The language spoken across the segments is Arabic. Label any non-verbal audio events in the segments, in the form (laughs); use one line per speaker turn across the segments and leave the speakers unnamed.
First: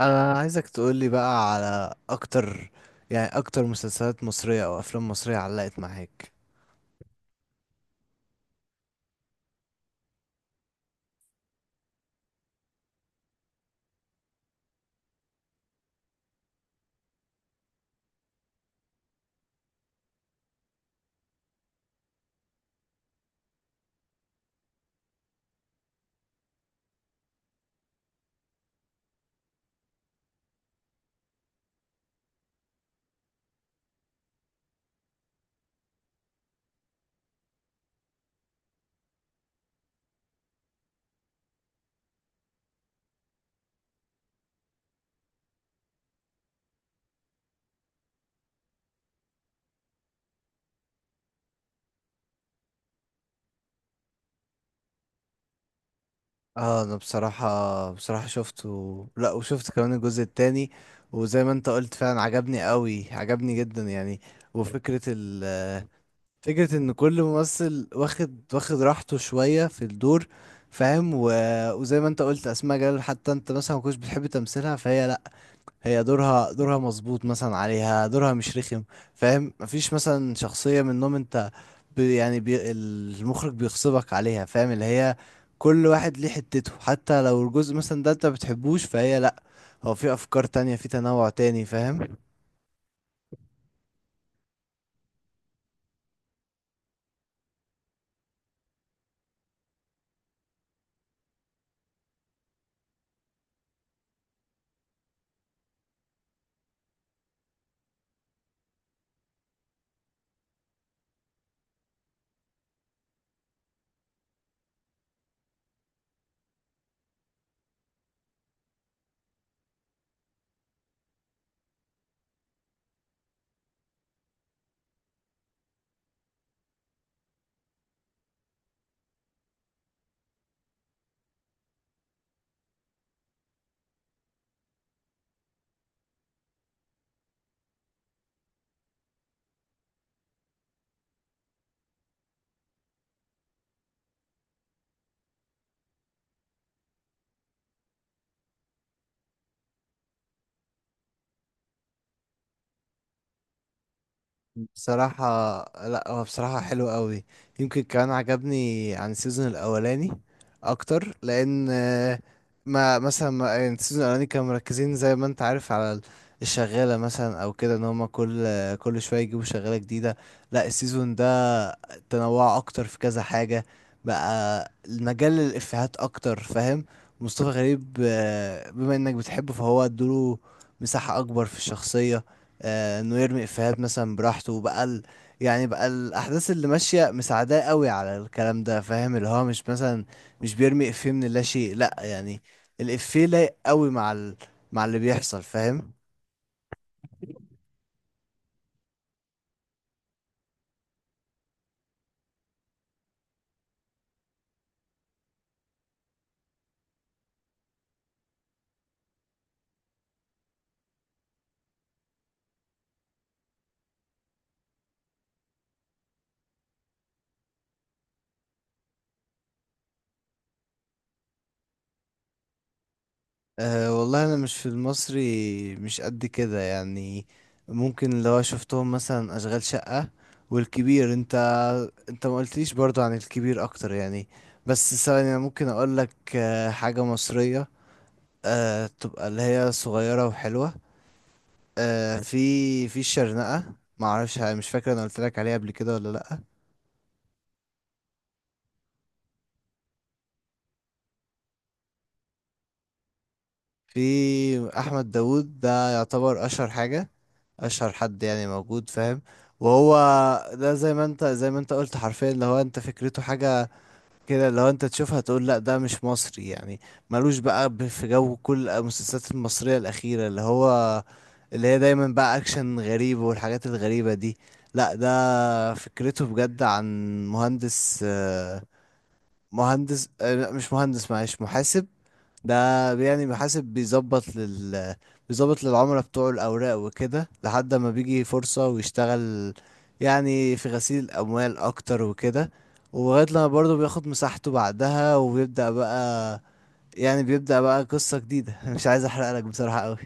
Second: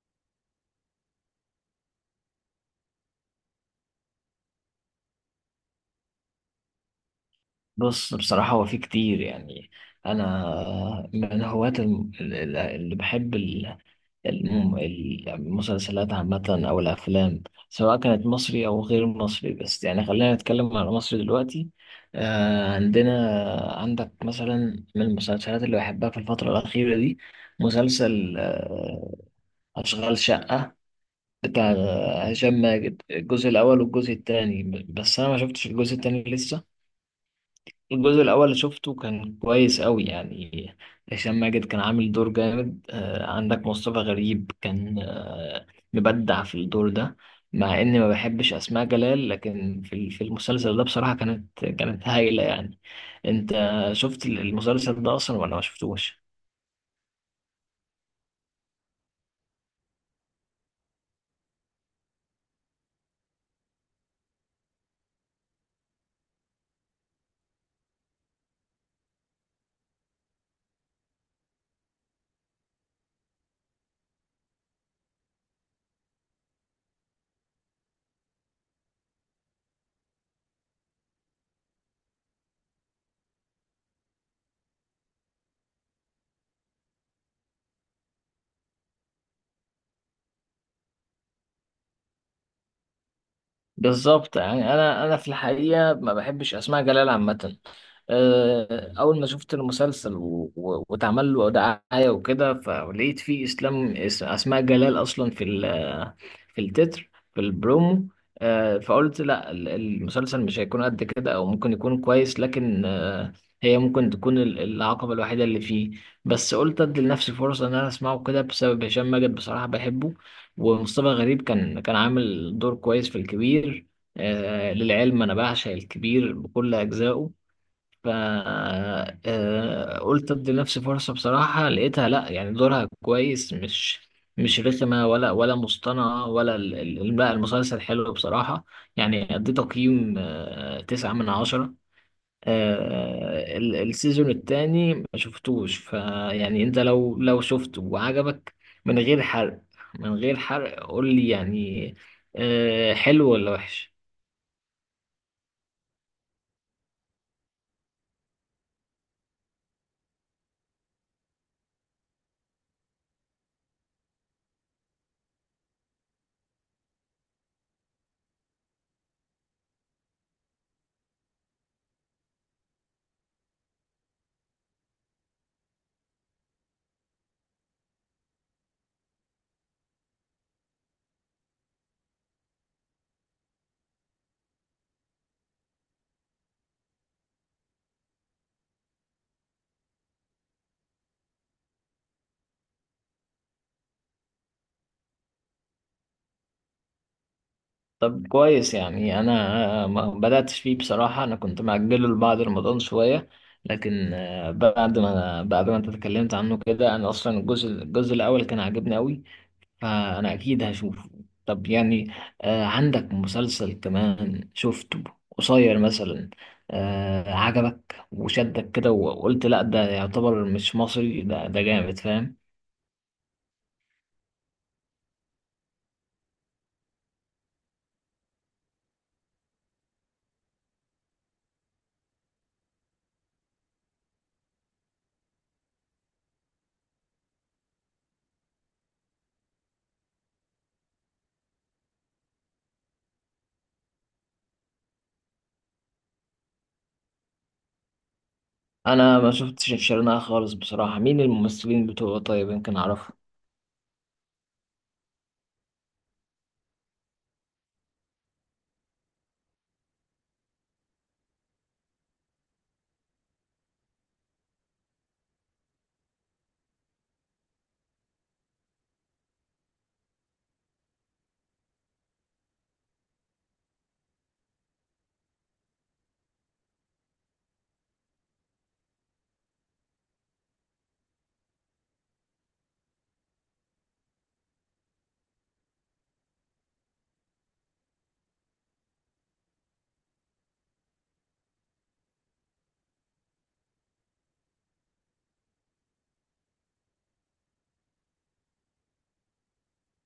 انا عايزك تقولي بقى على اكتر، يعني اكتر مسلسلات مصرية او افلام مصرية علقت معاك.
بص بصراحة هو في كتير يعني. أنا من هواة اللي بحب الم- المسلسلات عامة أو الأفلام، سواء كانت مصري أو غير مصري. بس يعني خلينا نتكلم على مصر دلوقتي. آه، عندنا عندك مثلا من المسلسلات اللي بحبها في الفترة الأخيرة دي مسلسل أشغال شقة بتاع هشام ماجد، الجزء الأول والجزء التاني. بس أنا ما شفتش الجزء التاني لسه. الجزء الأول اللي شفته كان كويس أوي يعني. هشام ماجد كان عامل دور جامد. آه، عندك مصطفى غريب كان مبدع في الدور ده. مع إني ما بحبش أسماء جلال، لكن في في المسلسل ده بصراحة كانت هايلة يعني. أنت شفت المسلسل ده أصلا ولا ما شفتوش؟
اه، انا بصراحة شفته، لا وشفت كمان الجزء التاني. وزي ما انت قلت فعلا، عجبني قوي، عجبني جدا يعني. وفكرة ال فكرة ان كل ممثل واخد راحته شوية في الدور، فاهم وزي ما انت قلت، اسماء جلال حتى انت مثلا ما كنتش بتحب تمثيلها، فهي، لا، هي دورها مظبوط، مثلا عليها دورها مش رخم، فاهم. مفيش مثلا شخصية منهم، انت بي المخرج بيغصبك عليها، فاهم اللي هي. كل واحد ليه حتته، حتى لو الجزء مثلا ده انت بتحبوش، فهي، لا، هو في افكار تانية، في تنوع تاني، فاهم.
بالظبط. يعني انا في الحقيقه ما بحبش اسماء جلال عامه. أه، اول ما شفت المسلسل واتعمل له دعايه وكده، فلقيت فيه اسماء جلال اصلا في في التتر في البرومو. أه، فقلت لا المسلسل مش هيكون قد كده، او ممكن يكون كويس، لكن أه، هي ممكن تكون العقبه الوحيده اللي فيه. بس قلت ادي لنفسي فرصه ان انا اسمعه كده بسبب هشام ماجد، بصراحه بحبه. ومصطفى غريب كان عامل دور كويس في الكبير. آه، للعلم انا بعشق الكبير بكل اجزائه. ف آه قلت ادي لنفسي فرصة. بصراحة لقيتها لا، يعني دورها كويس، مش مش رخمة ولا مصطنعة ولا لا، المسلسل حلو بصراحة. يعني ادي تقييم آه تسعة من عشرة. آه، السيزون التاني ما شفتوش، فيعني انت لو شفته وعجبك، من غير حرق، من غير حرق قول لي يعني آه، حلو ولا وحش.
بصراحة، لا، هو بصراحة حلو قوي. يمكن كمان عجبني عن السيزون الأولاني أكتر لأن ما مثلا ما يعني السيزون الأولاني كانوا مركزين زي ما أنت عارف على الشغالة مثلا أو كده، إن هما كل شوية يجيبوا شغالة جديدة. لا، السيزون ده تنوع أكتر في كذا حاجة، بقى المجال للإفيهات أكتر، فاهم. مصطفى غريب بما إنك بتحبه، فهو ادوله مساحة أكبر في الشخصية. انه يرمي افيهات مثلا براحته بقى يعني بقى الاحداث اللي ماشيه مساعداه قوي على الكلام ده، فاهم اللي هو مش مثلا مش بيرمي افيه من لا شيء، لا يعني. الافيه لايق قوي مع اللي بيحصل، فاهم.
طب كويس، يعني انا ما بدأتش فيه بصراحة. انا كنت مأجله لبعد رمضان شوية، لكن آه، بعد ما انت اتكلمت عنه كده، انا اصلا الجزء الاول كان عاجبني قوي، فأنا أكيد هشوفه. طب يعني آه، عندك مسلسل كمان شفته قصير مثلا، آه، عجبك وشدك كده وقلت لأ ده يعتبر مش مصري، ده جامد فاهم؟
أه والله، انا مش في المصري، مش قد كده يعني. ممكن لو شفتهم مثلا اشغال شقه والكبير. انت ما قلتليش برضو عن الكبير اكتر يعني، بس ثواني، انا ممكن اقول لك حاجه مصريه، تبقى اللي هي صغيرة وحلوة. في الشرنقة، معرفش، مش فاكر انا قلت لك عليها قبل كده ولا لأ.
أنا ما شفتش الشرنقة خالص بصراحة. مين الممثلين بتوعه؟ طيب يمكن أعرفه.
في أحمد داوود، ده يعتبر أشهر حاجة، أشهر حد يعني موجود، فاهم. وهو ده زي ما انت قلت حرفيا، اللي هو انت فكرته حاجة كده لو انت تشوفها تقول لا ده مش مصري يعني، ملوش بقى في جو كل المسلسلات المصرية الأخيرة، اللي هي دايما بقى أكشن غريب والحاجات الغريبة دي. لا، ده فكرته بجد عن مهندس، مهندس، لا مش مهندس، معلش، محاسب. ده، يعني محاسب بيظبط للعملاء بتوعه الأوراق وكده، لحد ما بيجي فرصة ويشتغل، يعني في غسيل الأموال أكتر وكده. ولغاية لما برضه بياخد مساحته بعدها، وبيبدأ بقى يعني بيبدأ بقى قصة جديدة (laughs) مش عايز أحرقلك بصراحة أوي.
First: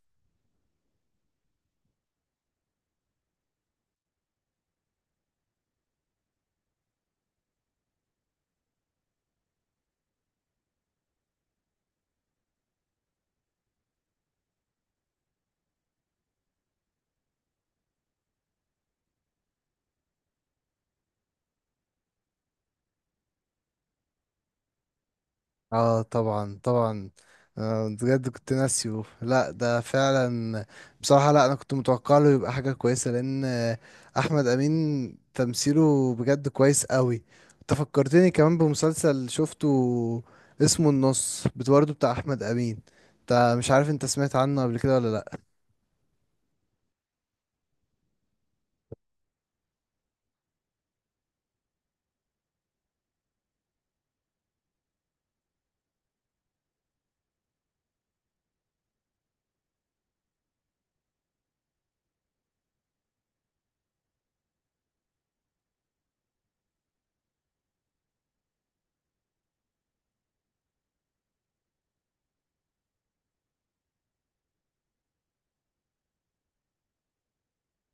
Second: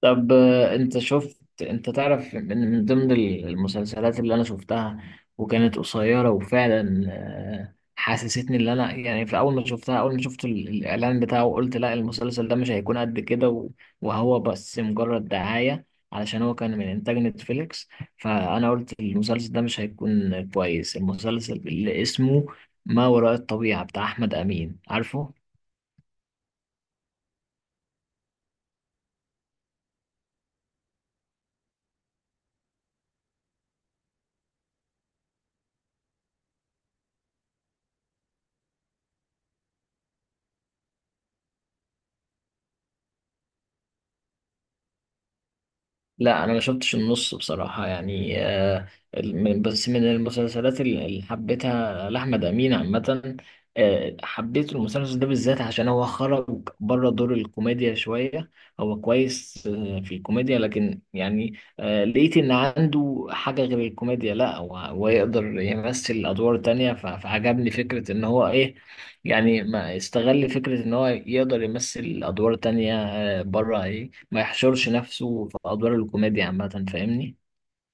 طب آه، انت شفت، انت تعرف من ضمن المسلسلات اللي انا شفتها وكانت قصيرة وفعلا آه، حسستني اللي انا يعني في اول ما شفتها، اول ما شفت الاعلان بتاعه قلت لا المسلسل ده مش هيكون قد كده، وهو بس مجرد دعاية، علشان هو كان من انتاج نتفليكس، فانا قلت المسلسل ده مش هيكون كويس. المسلسل اللي اسمه ما وراء الطبيعة بتاع احمد امين، عارفه؟
اه، طبعا طبعا، بجد كنت ناسيه، لا ده فعلا. بصراحة، لا، انا كنت متوقع له يبقى حاجة كويسة لان احمد امين تمثيله بجد كويس قوي. انت فكرتني كمان بمسلسل شفته اسمه النص، برضه بتاع احمد امين. انت مش عارف، انت سمعت عنه قبل كده ولا لا؟
لا انا ما شفتش النص بصراحه. يعني آه، بس من المسلسلات اللي حبيتها لاحمد امين عامه، آه، حبيت المسلسل ده بالذات عشان هو خرج بره دور الكوميديا شويه. هو كويس آه، في الكوميديا، لكن يعني آه، لقيت ان عنده حاجه غير الكوميديا. لا، هو يقدر يمثل ادوار تانية، فعجبني فكره ان هو ايه، يعني ما استغل فكره ان هو يقدر يمثل ادوار تانية آه، بره، ما يحشرش نفسه في أدوار الكوميديا عامة، فاهمني؟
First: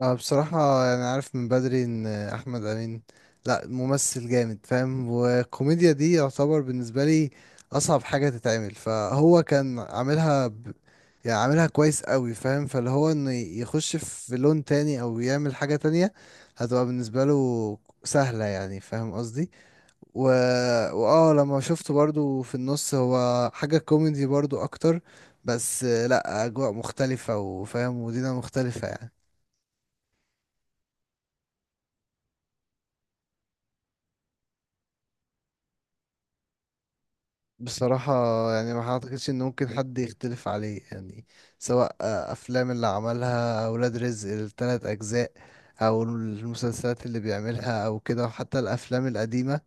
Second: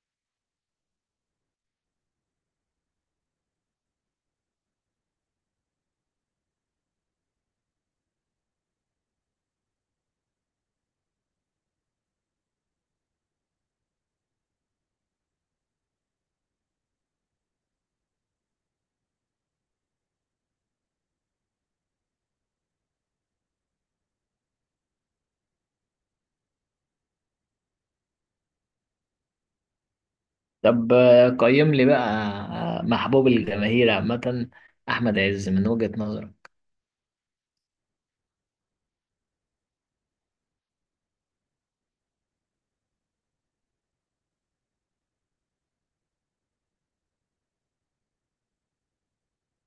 أنا بصراحة، يعني عارف من بدري إن أحمد أمين، لأ ممثل جامد، فاهم، والكوميديا دي يعتبر بالنسبة لي أصعب حاجة تتعمل، فهو كان عاملها يعني عاملها كويس قوي، فاهم، فاللي هو إنه يخش في لون تاني أو يعمل حاجة تانية هتبقى بالنسبة له سهلة يعني، فاهم قصدي، و لما شفته برضو في النص، هو حاجة كوميدي برضو أكتر، بس لأ، أجواء مختلفة، وفاهم، ودينا مختلفة يعني.
طب آه، قيم لي بقى آه، محبوب الجماهير عامة أحمد عز من وجهة نظرك.
بصراحة يعني، ما اعتقدش ان ممكن حد يختلف عليه يعني. سواء افلام اللي عملها اولاد رزق الثلاث اجزاء، او المسلسلات اللي بيعملها او كده، وحتى الافلام القديمة،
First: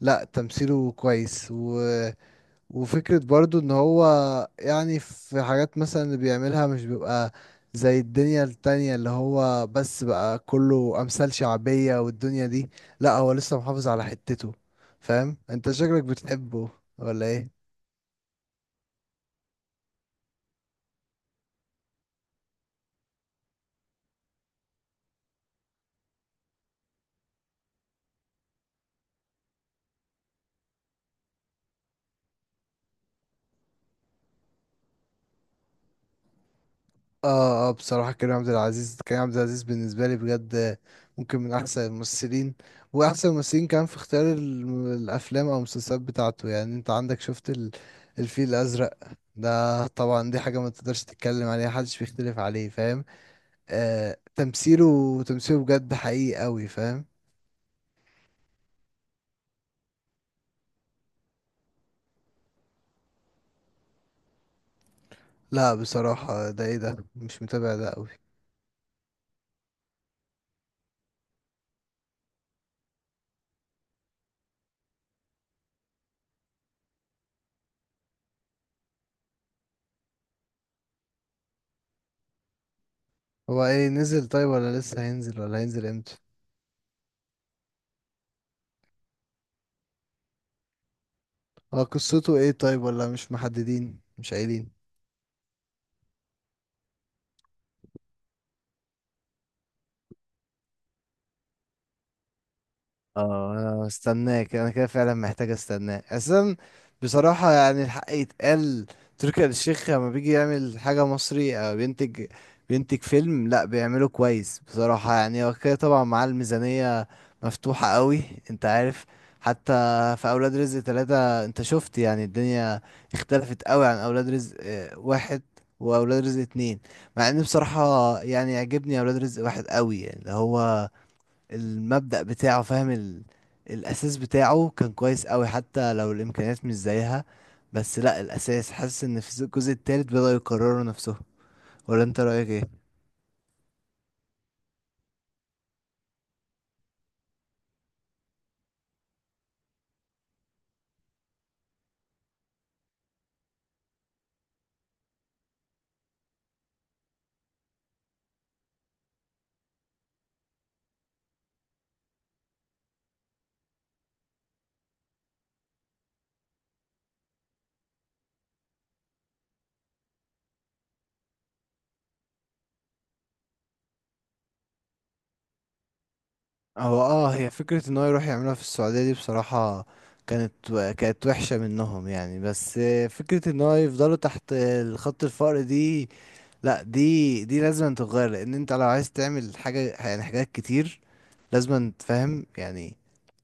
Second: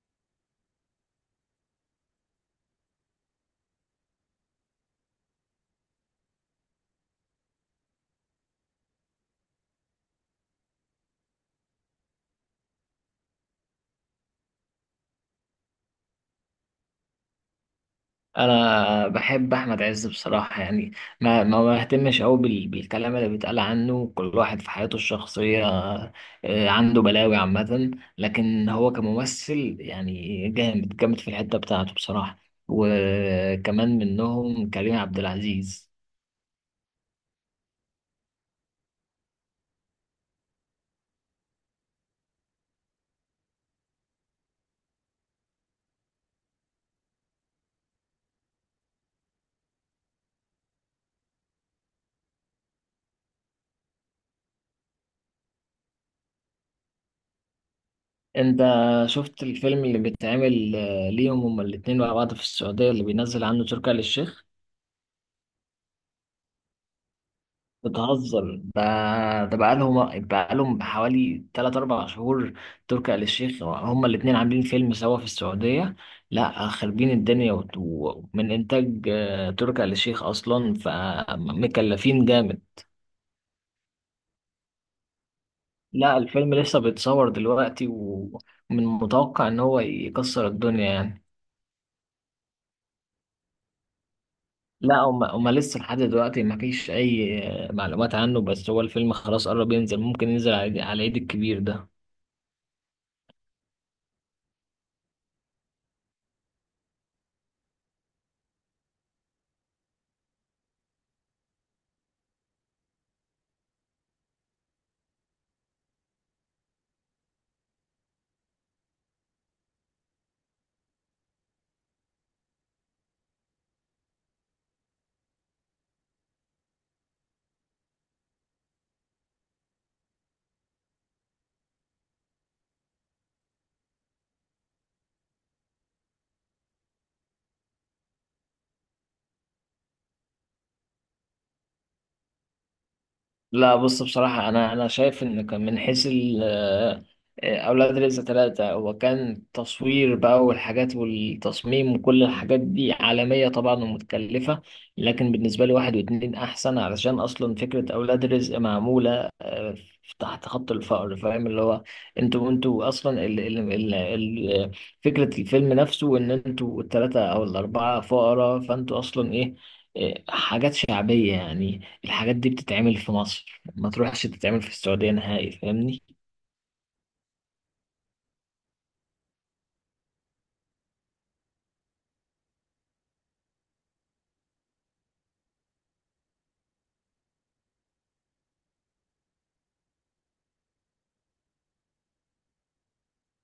لا تمثيله كويس، و... وفكرة برضو ان هو، يعني في حاجات مثلا اللي بيعملها مش بيبقى زي الدنيا التانية اللي هو بس بقى كله امثال شعبية والدنيا دي. لا، هو لسه محافظ على حتته. فاهم؟ انت شكلك بتحبه ولا ايه؟
أنا بحب أحمد عز بصراحة يعني، ما بهتمش أوي بالكلام اللي بيتقال عنه. كل واحد في حياته الشخصية آه، عنده بلاوي عامة، لكن هو كممثل يعني جامد جامد في الحتة بتاعته بصراحة. وكمان منهم كريم عبد العزيز.
اه، اه، بصراحة كريم عبد العزيز، كريم عبد العزيز بالنسبة لي بجد ممكن من أحسن الممثلين، وأحسن الممثلين كان في اختيار الأفلام أو المسلسلات بتاعته. يعني أنت عندك، شفت الفيل الأزرق، ده طبعا دي حاجة ما تقدرش تتكلم عليها، محدش بيختلف عليه، فاهم. تمثيله بجد حقيقي أوي، فاهم.
انت شفت الفيلم اللي بيتعمل آه، ليهم هما الاتنين مع بعض في السعودية، اللي بينزل عنه تركي آل الشيخ؟
لا بصراحة، ده ايه ده، مش متابع ده أوي.
بتهزر؟ ده بقالهم حوالي 3 4 شهور. تركي آل الشيخ، هما الاتنين عاملين فيلم سوا في السعودية. لا، خربين الدنيا، ومن انتاج آه، تركي آل الشيخ اصلا، فمكلفين جامد.
هو ايه، نزل طيب، ولا لسه هينزل، ولا هينزل
لا
امتى؟
الفيلم لسه بيتصور دلوقتي، ومن متوقع ان هو يكسر الدنيا يعني.
هو قصته ايه طيب، ولا مش محددين، مش قايلين؟
لا، هم لسه لحد دلوقتي ما فيش اي معلومات عنه، بس هو الفيلم خلاص قرب ينزل، ممكن ينزل على عيد، على عيد الكبير ده.
اه، انا مستناك، انا كده فعلا محتاج استناك اصلا. بصراحة يعني، الحق يتقال. تركي آل الشيخ لما بيجي يعمل حاجة مصري، او بينتج فيلم، لا بيعمله كويس بصراحة يعني. هو كده طبعا، مع الميزانية مفتوحة قوي. انت عارف، حتى في اولاد رزق ثلاثة، انت شفت يعني الدنيا اختلفت قوي عن اولاد رزق واحد، واولاد رزق اتنين. مع ان بصراحة يعني، يعجبني اولاد رزق واحد قوي يعني، اللي هو المبدأ بتاعه، فاهم الأساس بتاعه كان كويس قوي، حتى لو الإمكانيات مش زيها. بس لا، الأساس حاسس إن في الجزء التالت بدأوا يكرروا نفسهم، ولا أنت رأيك إيه؟
لا بص بصراحة أنا شايف إن كان من حيث ال آه، أولاد رزق ثلاثة، هو كان تصوير بقى والحاجات والتصميم وكل الحاجات دي عالمية طبعا ومتكلفة، لكن بالنسبة لي واحد واتنين أحسن، علشان أصلا فكرة أولاد رزق معمولة آه، تحت خط الفقر، فاهم اللي هو انتوا أصلا ال ال ال ال فكرة الفيلم نفسه إن انتوا الثلاثة أو الأربعة فقراء، فانتوا أصلا إيه آه، حاجات شعبية يعني. الحاجات دي بتتعمل في مصر، ما تروحش تتعمل في السعودية نهائي، فاهمني؟
هو اه هي فكرة إن هو يروح يعملها في السعودية، دي بصراحة كانت كانت وحشة منهم يعني، بس فكرة إن هو يفضلوا تحت خط الفقر دي، لا، دي لازم تتغير، لأن أنت لو عايز تعمل حاجة، يعني حاجات كتير، لازم تفهم يعني،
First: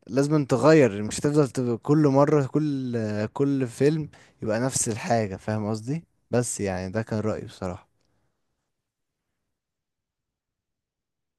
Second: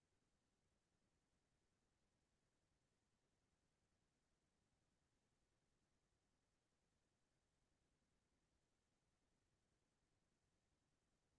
لازم تغير، مش تفضل تبقى كل مرة، كل فيلم يبقى نفس الحاجة، فاهم قصدي. بس يعني ده كان رأيي بصراحة.